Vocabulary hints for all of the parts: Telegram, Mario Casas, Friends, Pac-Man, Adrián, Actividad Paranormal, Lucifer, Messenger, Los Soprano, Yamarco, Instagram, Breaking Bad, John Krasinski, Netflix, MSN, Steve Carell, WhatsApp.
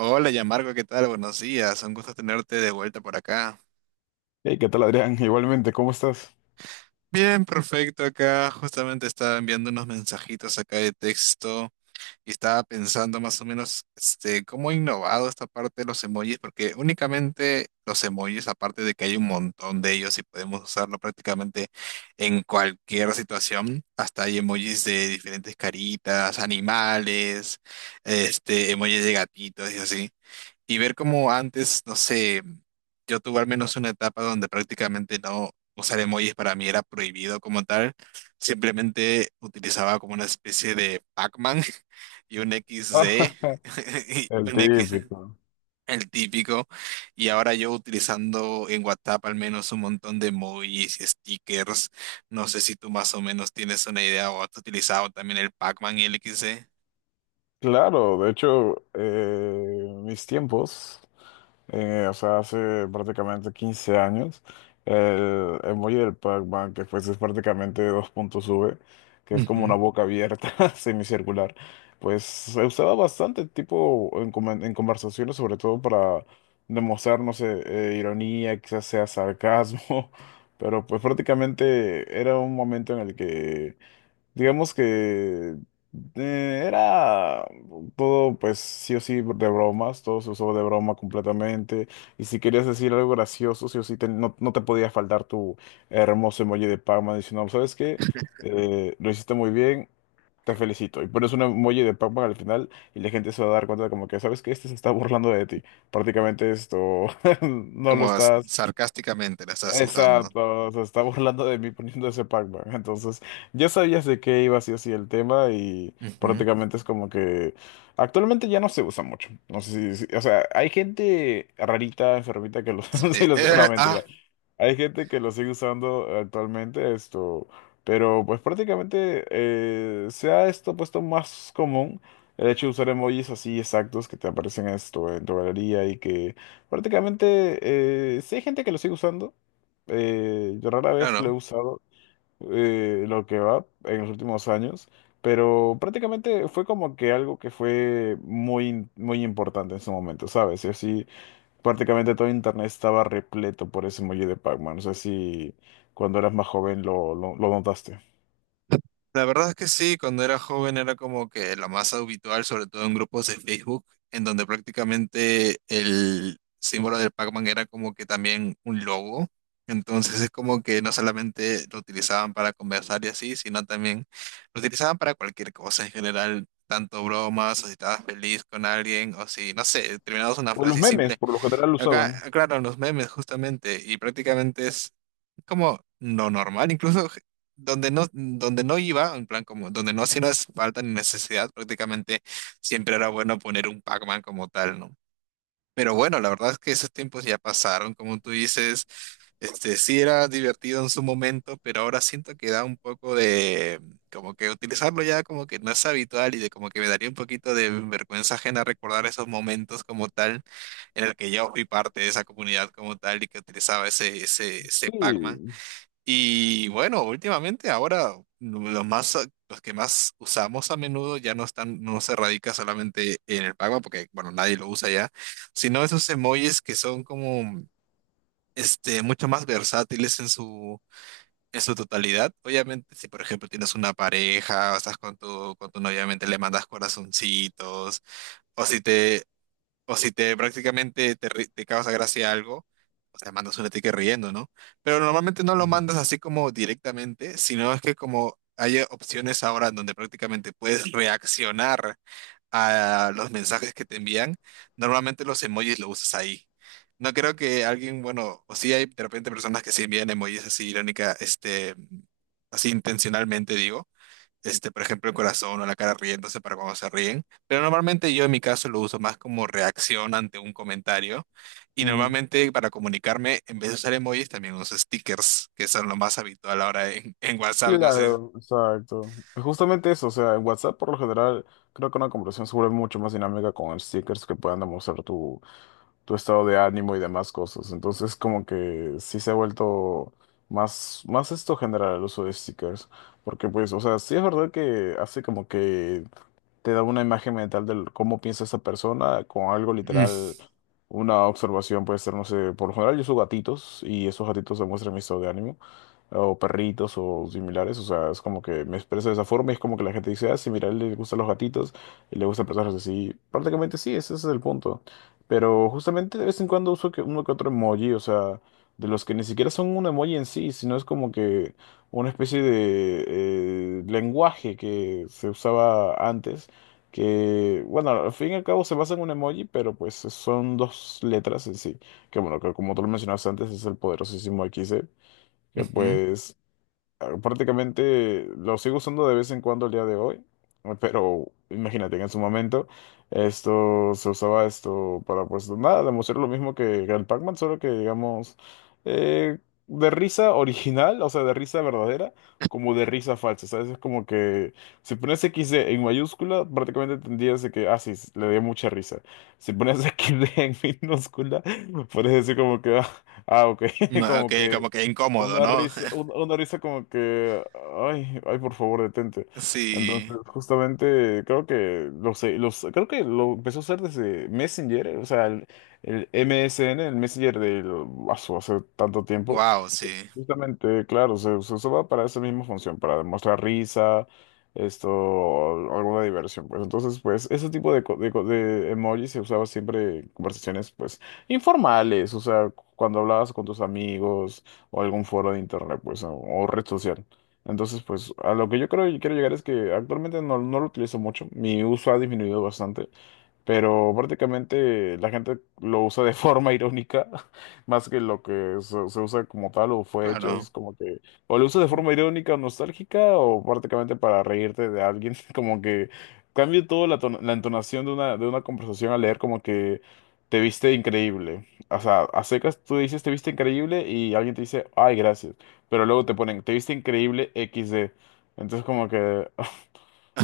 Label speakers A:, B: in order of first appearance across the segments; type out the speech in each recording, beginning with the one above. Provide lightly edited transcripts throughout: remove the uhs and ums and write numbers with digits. A: Hola, Yamarco, ¿qué tal? Buenos días, un gusto tenerte de vuelta por acá.
B: Hey, ¿qué tal, Adrián? Igualmente, ¿cómo estás?
A: Bien, perfecto, acá justamente estaba enviando unos mensajitos acá de texto y estaba pensando más o menos cómo ha innovado esta parte de los emojis, porque únicamente los emojis, aparte de que hay un montón de ellos y podemos usarlo prácticamente en cualquier situación, hasta hay emojis de diferentes caritas, animales, emojis de gatitos y así. Y ver cómo antes, no sé, yo tuve al menos una etapa donde prácticamente no usar emojis para mí era prohibido como tal. Simplemente utilizaba como una especie de Pac-Man y un
B: Ah,
A: XD, y
B: el
A: un X,
B: típico.
A: el típico. Y ahora yo utilizando en WhatsApp al menos un montón de emojis y stickers. No sé si tú más o menos tienes una idea o has utilizado también el Pac-Man y el XD.
B: Claro, de hecho, mis tiempos. O sea, hace prácticamente 15 años, el emoji del Pac-Man, que pues es prácticamente dos puntos V, que es como una
A: Ujú.
B: boca abierta, semicircular, pues se usaba bastante tipo en, en conversaciones, sobre todo para demostrar, no sé, ironía, quizás sea sarcasmo, pero pues prácticamente era un momento en el que digamos que era todo, pues sí o sí, de bromas, todo se usó de broma completamente. Y si querías decir algo gracioso, sí o sí, no, no te podía faltar tu hermoso emoji de Pac-Man diciendo, ¿sabes qué? Lo hiciste muy bien, te felicito. Y pones un emoji de Pac-Man al final y la gente se va a dar cuenta de como que, ¿sabes qué? Este se está burlando de ti. Prácticamente esto no lo
A: Como
B: estás.
A: sarcásticamente la estás usando.
B: Exacto, se está burlando de mí poniendo ese Pac-Man. Entonces, ya sabías de qué iba así así el tema y
A: Ujú.
B: prácticamente es como que actualmente ya no se usa mucho. No sé si, o sea, hay gente rarita, enfermita que lo, sí
A: Sí,
B: lo usa. No, mentira. Hay gente que lo sigue usando actualmente esto, pero pues prácticamente se ha esto puesto más común el hecho de usar emojis así exactos que te aparecen esto en tu galería y que prácticamente sí hay gente que lo sigue usando. Yo rara vez lo he
A: claro.
B: usado lo que va en los últimos años, pero prácticamente fue como que algo que fue muy, muy importante en su momento, ¿sabes? Y así prácticamente todo internet estaba repleto por ese emoji de Pac-Man. No sé si cuando eras más joven lo notaste.
A: La verdad es que sí, cuando era joven era como que la masa habitual, sobre todo en grupos de Facebook, en donde prácticamente el símbolo del Pac-Man era como que también un logo. Entonces es como que no solamente lo utilizaban para conversar y así, sino también lo utilizaban para cualquier cosa en general, tanto bromas, o si estabas feliz con alguien, o si, no sé, terminabas una
B: O los
A: frase
B: memes,
A: simple.
B: por lo general, lo
A: Acá,
B: usaban.
A: claro, los memes justamente, y prácticamente es como lo normal, incluso donde no iba, en plan como donde no hacía falta ni necesidad, prácticamente siempre era bueno poner un Pac-Man como tal, ¿no? Pero bueno, la verdad es que esos tiempos ya pasaron, como tú dices, este sí era divertido en su momento, pero ahora siento que da un poco de como que utilizarlo ya como que no es habitual y de como que me daría un poquito de vergüenza ajena recordar esos momentos como tal en el que yo fui parte de esa comunidad como tal y que utilizaba ese Pac-Man.
B: Sí.
A: Y bueno, últimamente ahora los más, los que más usamos a menudo ya no están, no se radica solamente en el Pac-Man, porque bueno, nadie lo usa ya, sino esos emojis que son como mucho más versátiles en su totalidad. Obviamente, si por ejemplo tienes una pareja, o estás con tu novia, obviamente le mandas corazoncitos, o si te o si te prácticamente te causa gracia algo, o sea, mandas un sticker riendo, ¿no? Pero normalmente no lo
B: Ujú.
A: mandas así como directamente, sino es que como hay opciones ahora en donde prácticamente puedes reaccionar a los mensajes que te envían, normalmente los emojis lo usas ahí. No creo que alguien, bueno, o sí hay de repente personas que sí envían emojis así irónica, así intencionalmente digo, por ejemplo, el corazón o la cara riéndose para cuando se ríen. Pero normalmente yo en mi caso lo uso más como reacción ante un comentario. Y
B: Ujú.
A: normalmente para comunicarme, en vez de usar emojis, también uso stickers, que son lo más habitual ahora en WhatsApp. No sé.
B: Claro, exacto. Justamente eso, o sea, en WhatsApp por lo general creo que una conversación se vuelve mucho más dinámica con stickers que puedan demostrar tu estado de ánimo y demás cosas. Entonces, como que sí se ha vuelto más, más esto general el uso de stickers. Porque, pues, o sea, sí es verdad que hace como que te da una imagen mental de cómo piensa esa persona con algo
A: Mm,
B: literal, una observación puede ser, no sé, por lo general yo uso gatitos y esos gatitos se muestran mi estado de ánimo, o perritos o similares, o sea, es como que me expreso de esa forma y es como que la gente dice, ah, sí, mira, a él le gustan los gatitos y le gustan personas así, prácticamente sí, ese es el punto, pero justamente de vez en cuando uso que uno que otro emoji, o sea, de los que ni siquiera son un emoji en sí, sino es como que una especie de lenguaje que se usaba antes que, bueno, al fin y al cabo se basa en un emoji, pero pues son dos letras en sí, que bueno, que como tú lo mencionabas antes, es el poderosísimo XD, que
A: ujú.
B: pues ah, prácticamente lo sigo usando de vez en cuando el día de hoy, pero imagínate que en su momento esto se usaba esto para pues nada, demostrar lo mismo que el Pac-Man, solo que digamos eh, de risa original, o sea, de risa verdadera, como de risa falsa, ¿sabes? Es como que si pones XD en mayúscula, prácticamente entendías de que, ah, sí, le dio mucha risa. Si pones XD en minúscula, puedes decir como que, ah, ah, ok,
A: No,
B: como
A: ok,
B: que...
A: como que incómodo,
B: una
A: ¿no?
B: risa, una risa como que, ay, ay, por favor, detente.
A: Sí.
B: Entonces, justamente, creo que, lo sé, los, creo que lo empezó a hacer desde Messenger, o sea, el MSN, el Messenger del, hace tanto tiempo.
A: Wow,
B: Y
A: sí.
B: justamente, claro, se usaba para esa misma función, para demostrar risa, esto, o alguna diversión, pues. Entonces, pues, ese tipo de, de emojis se usaba siempre en conversaciones, pues, informales, o sea, cuando hablabas con tus amigos o algún foro de internet, pues, o red social. Entonces, pues, a lo que yo creo y quiero llegar es que actualmente no, no lo utilizo mucho. Mi uso ha disminuido bastante. Pero prácticamente la gente lo usa de forma irónica, más que lo que se usa como tal o fue hecho.
A: Claro.
B: Es como que o lo usas de forma irónica o nostálgica o prácticamente para reírte de alguien. Como que cambia toda la, la entonación de una conversación al leer como que te viste increíble. O sea, a secas tú dices te viste increíble y alguien te dice, ay, gracias. Pero luego te ponen, te viste increíble equis de. Entonces como que...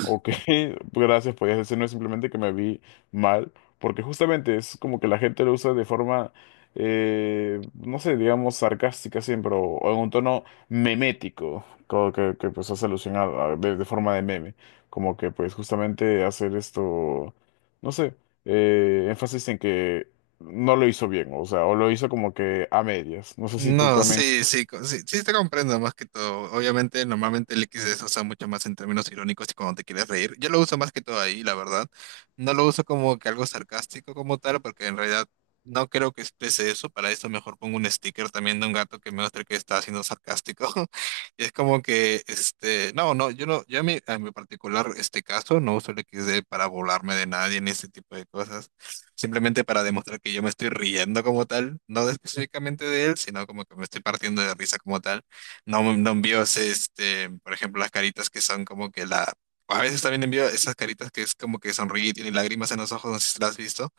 B: ok, gracias, podías decir, no es simplemente que me vi mal, porque justamente es como que la gente lo usa de forma, no sé, digamos sarcástica siempre, o en un tono memético, como que, pues hace alusión de forma de meme, como que pues justamente hacer esto, no sé, énfasis en que no lo hizo bien, o sea, o lo hizo como que a medias, no sé si tú
A: No,
B: también,
A: sí, sí, sí, sí te comprendo más que todo. Obviamente, normalmente el XD se usa mucho más en términos irónicos y cuando te quieres reír. Yo lo uso más que todo ahí, la verdad. No lo uso como que algo sarcástico como tal, porque en realidad no creo que exprese eso. Para eso mejor pongo un sticker también de un gato que me muestre que está siendo sarcástico. Y es como que, no, no, yo a a mi particular este caso no uso el XD para burlarme de nadie ni ese tipo de cosas, simplemente para demostrar que yo me estoy riendo como tal, no de- específicamente de él, sino como que me estoy partiendo de risa como tal. No, no envío, ese, este, por ejemplo, las caritas que son como que la... A veces también envío esas caritas que es como que sonríe y tiene lágrimas en los ojos, no sé si las has visto,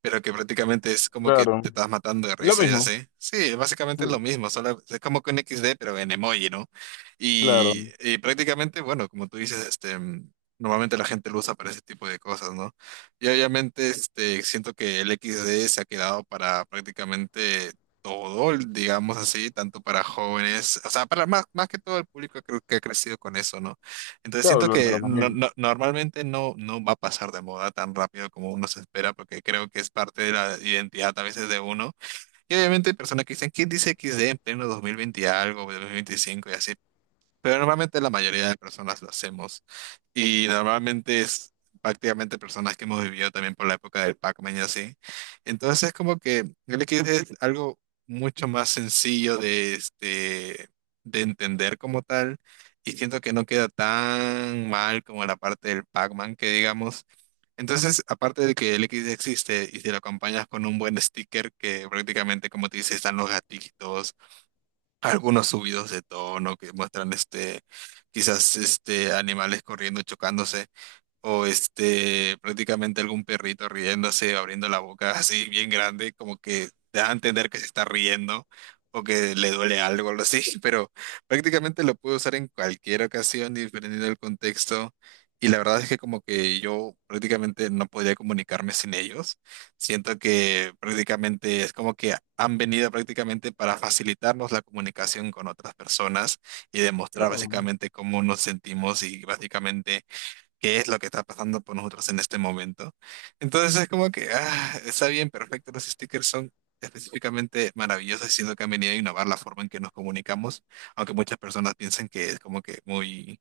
A: pero que prácticamente es como que te
B: claro,
A: estás matando de
B: lo
A: risa, ya
B: mismo,
A: sé. Sí, básicamente es lo
B: sí,
A: mismo, solo es como que un X D pero en emoji, ¿no?
B: claro,
A: Y prácticamente, bueno, como tú dices, normalmente la gente lo usa para ese tipo de cosas, ¿no? Y obviamente, siento que el X D se ha quedado para prácticamente todo, digamos así, tanto para jóvenes, o sea, para más que todo el público creo que ha crecido con eso, ¿no? Entonces
B: claro,
A: siento
B: lo de los
A: que
B: dos mil
A: normalmente no va a pasar de moda tan rápido como uno se espera, porque creo que es parte de la identidad a veces de uno. Y obviamente hay personas que dicen, ¿quién dice XD en pleno 2020 y algo, 2025 y así? Pero normalmente la mayoría de personas lo hacemos. Y normalmente es prácticamente personas que hemos vivido también por la época del Pac-Man y así. Entonces es como que el Liquid es algo mucho más sencillo de, de entender como tal. Y siento que no queda tan mal como la parte del Pac-Man que digamos. Entonces, aparte de que el Liquid existe y si lo acompañas con un buen sticker que prácticamente, como te dice, están los gatitos algunos subidos de tono que muestran quizás animales corriendo, chocándose o prácticamente algún perrito riéndose, abriendo la boca así bien grande, como que te da a entender que se está riendo o que le duele algo, algo así, pero prácticamente lo puedo usar en cualquier ocasión, dependiendo del contexto. Y la verdad es que como que yo prácticamente no podía comunicarme sin ellos. Siento que prácticamente es como que han venido prácticamente para facilitarnos la comunicación con otras personas y demostrar
B: claro.
A: básicamente cómo nos sentimos y básicamente qué es lo que está pasando por nosotros en este momento. Entonces es como que, ah, está bien, perfecto, los stickers son específicamente maravillosos, siendo que han venido a innovar la forma en que nos comunicamos, aunque muchas personas piensan que es como que muy,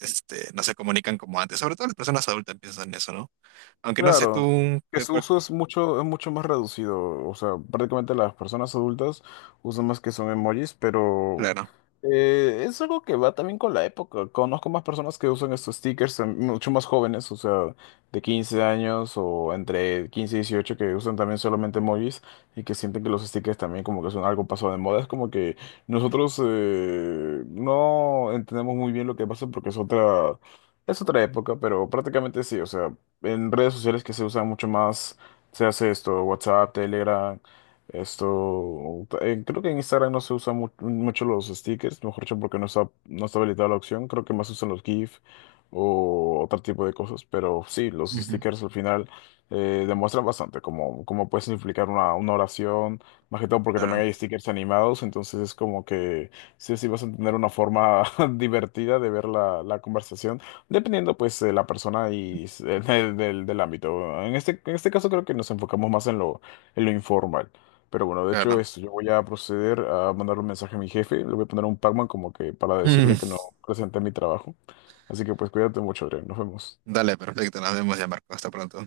A: no se comunican como antes, sobre todo las personas adultas piensan eso, ¿no? Aunque no sé
B: Claro,
A: tú,
B: que su uso es mucho más reducido. O sea, prácticamente las personas adultas usan más que son emojis, pero
A: claro.
B: es algo que va también con la época. Conozco más personas que usan estos stickers, mucho más jóvenes, o sea, de 15 años o entre 15 y 18 que usan también solamente emojis y que sienten que los stickers también como que son algo pasado de moda. Es como que nosotros no entendemos muy bien lo que pasa porque es otra... Es otra época, pero prácticamente sí, o sea, en redes sociales que se usan mucho más, se hace esto, WhatsApp, Telegram, esto, creo que en Instagram no se usan mucho los stickers, mejor dicho, porque no está, no está habilitada la opción, creo que más usan los GIF o otro tipo de cosas, pero sí, los
A: Ujú.
B: stickers al final demuestran bastante cómo, cómo puedes implicar una oración, más que todo porque también
A: Claro,
B: hay stickers animados, entonces es como que sí, sí vas a tener una forma divertida de ver la, la conversación. Dependiendo pues de la persona y del, del ámbito. En este caso creo que nos enfocamos más en lo informal. Pero bueno, de hecho
A: claro.
B: esto, yo voy a proceder a mandar un mensaje a mi jefe. Le voy a poner un Pac-Man como que para decirle que no
A: Mm,
B: presenté mi trabajo. Así que pues cuídate mucho, Adrián. Nos vemos.
A: dale, perfecto, nos vemos ya, Marco, hasta pronto.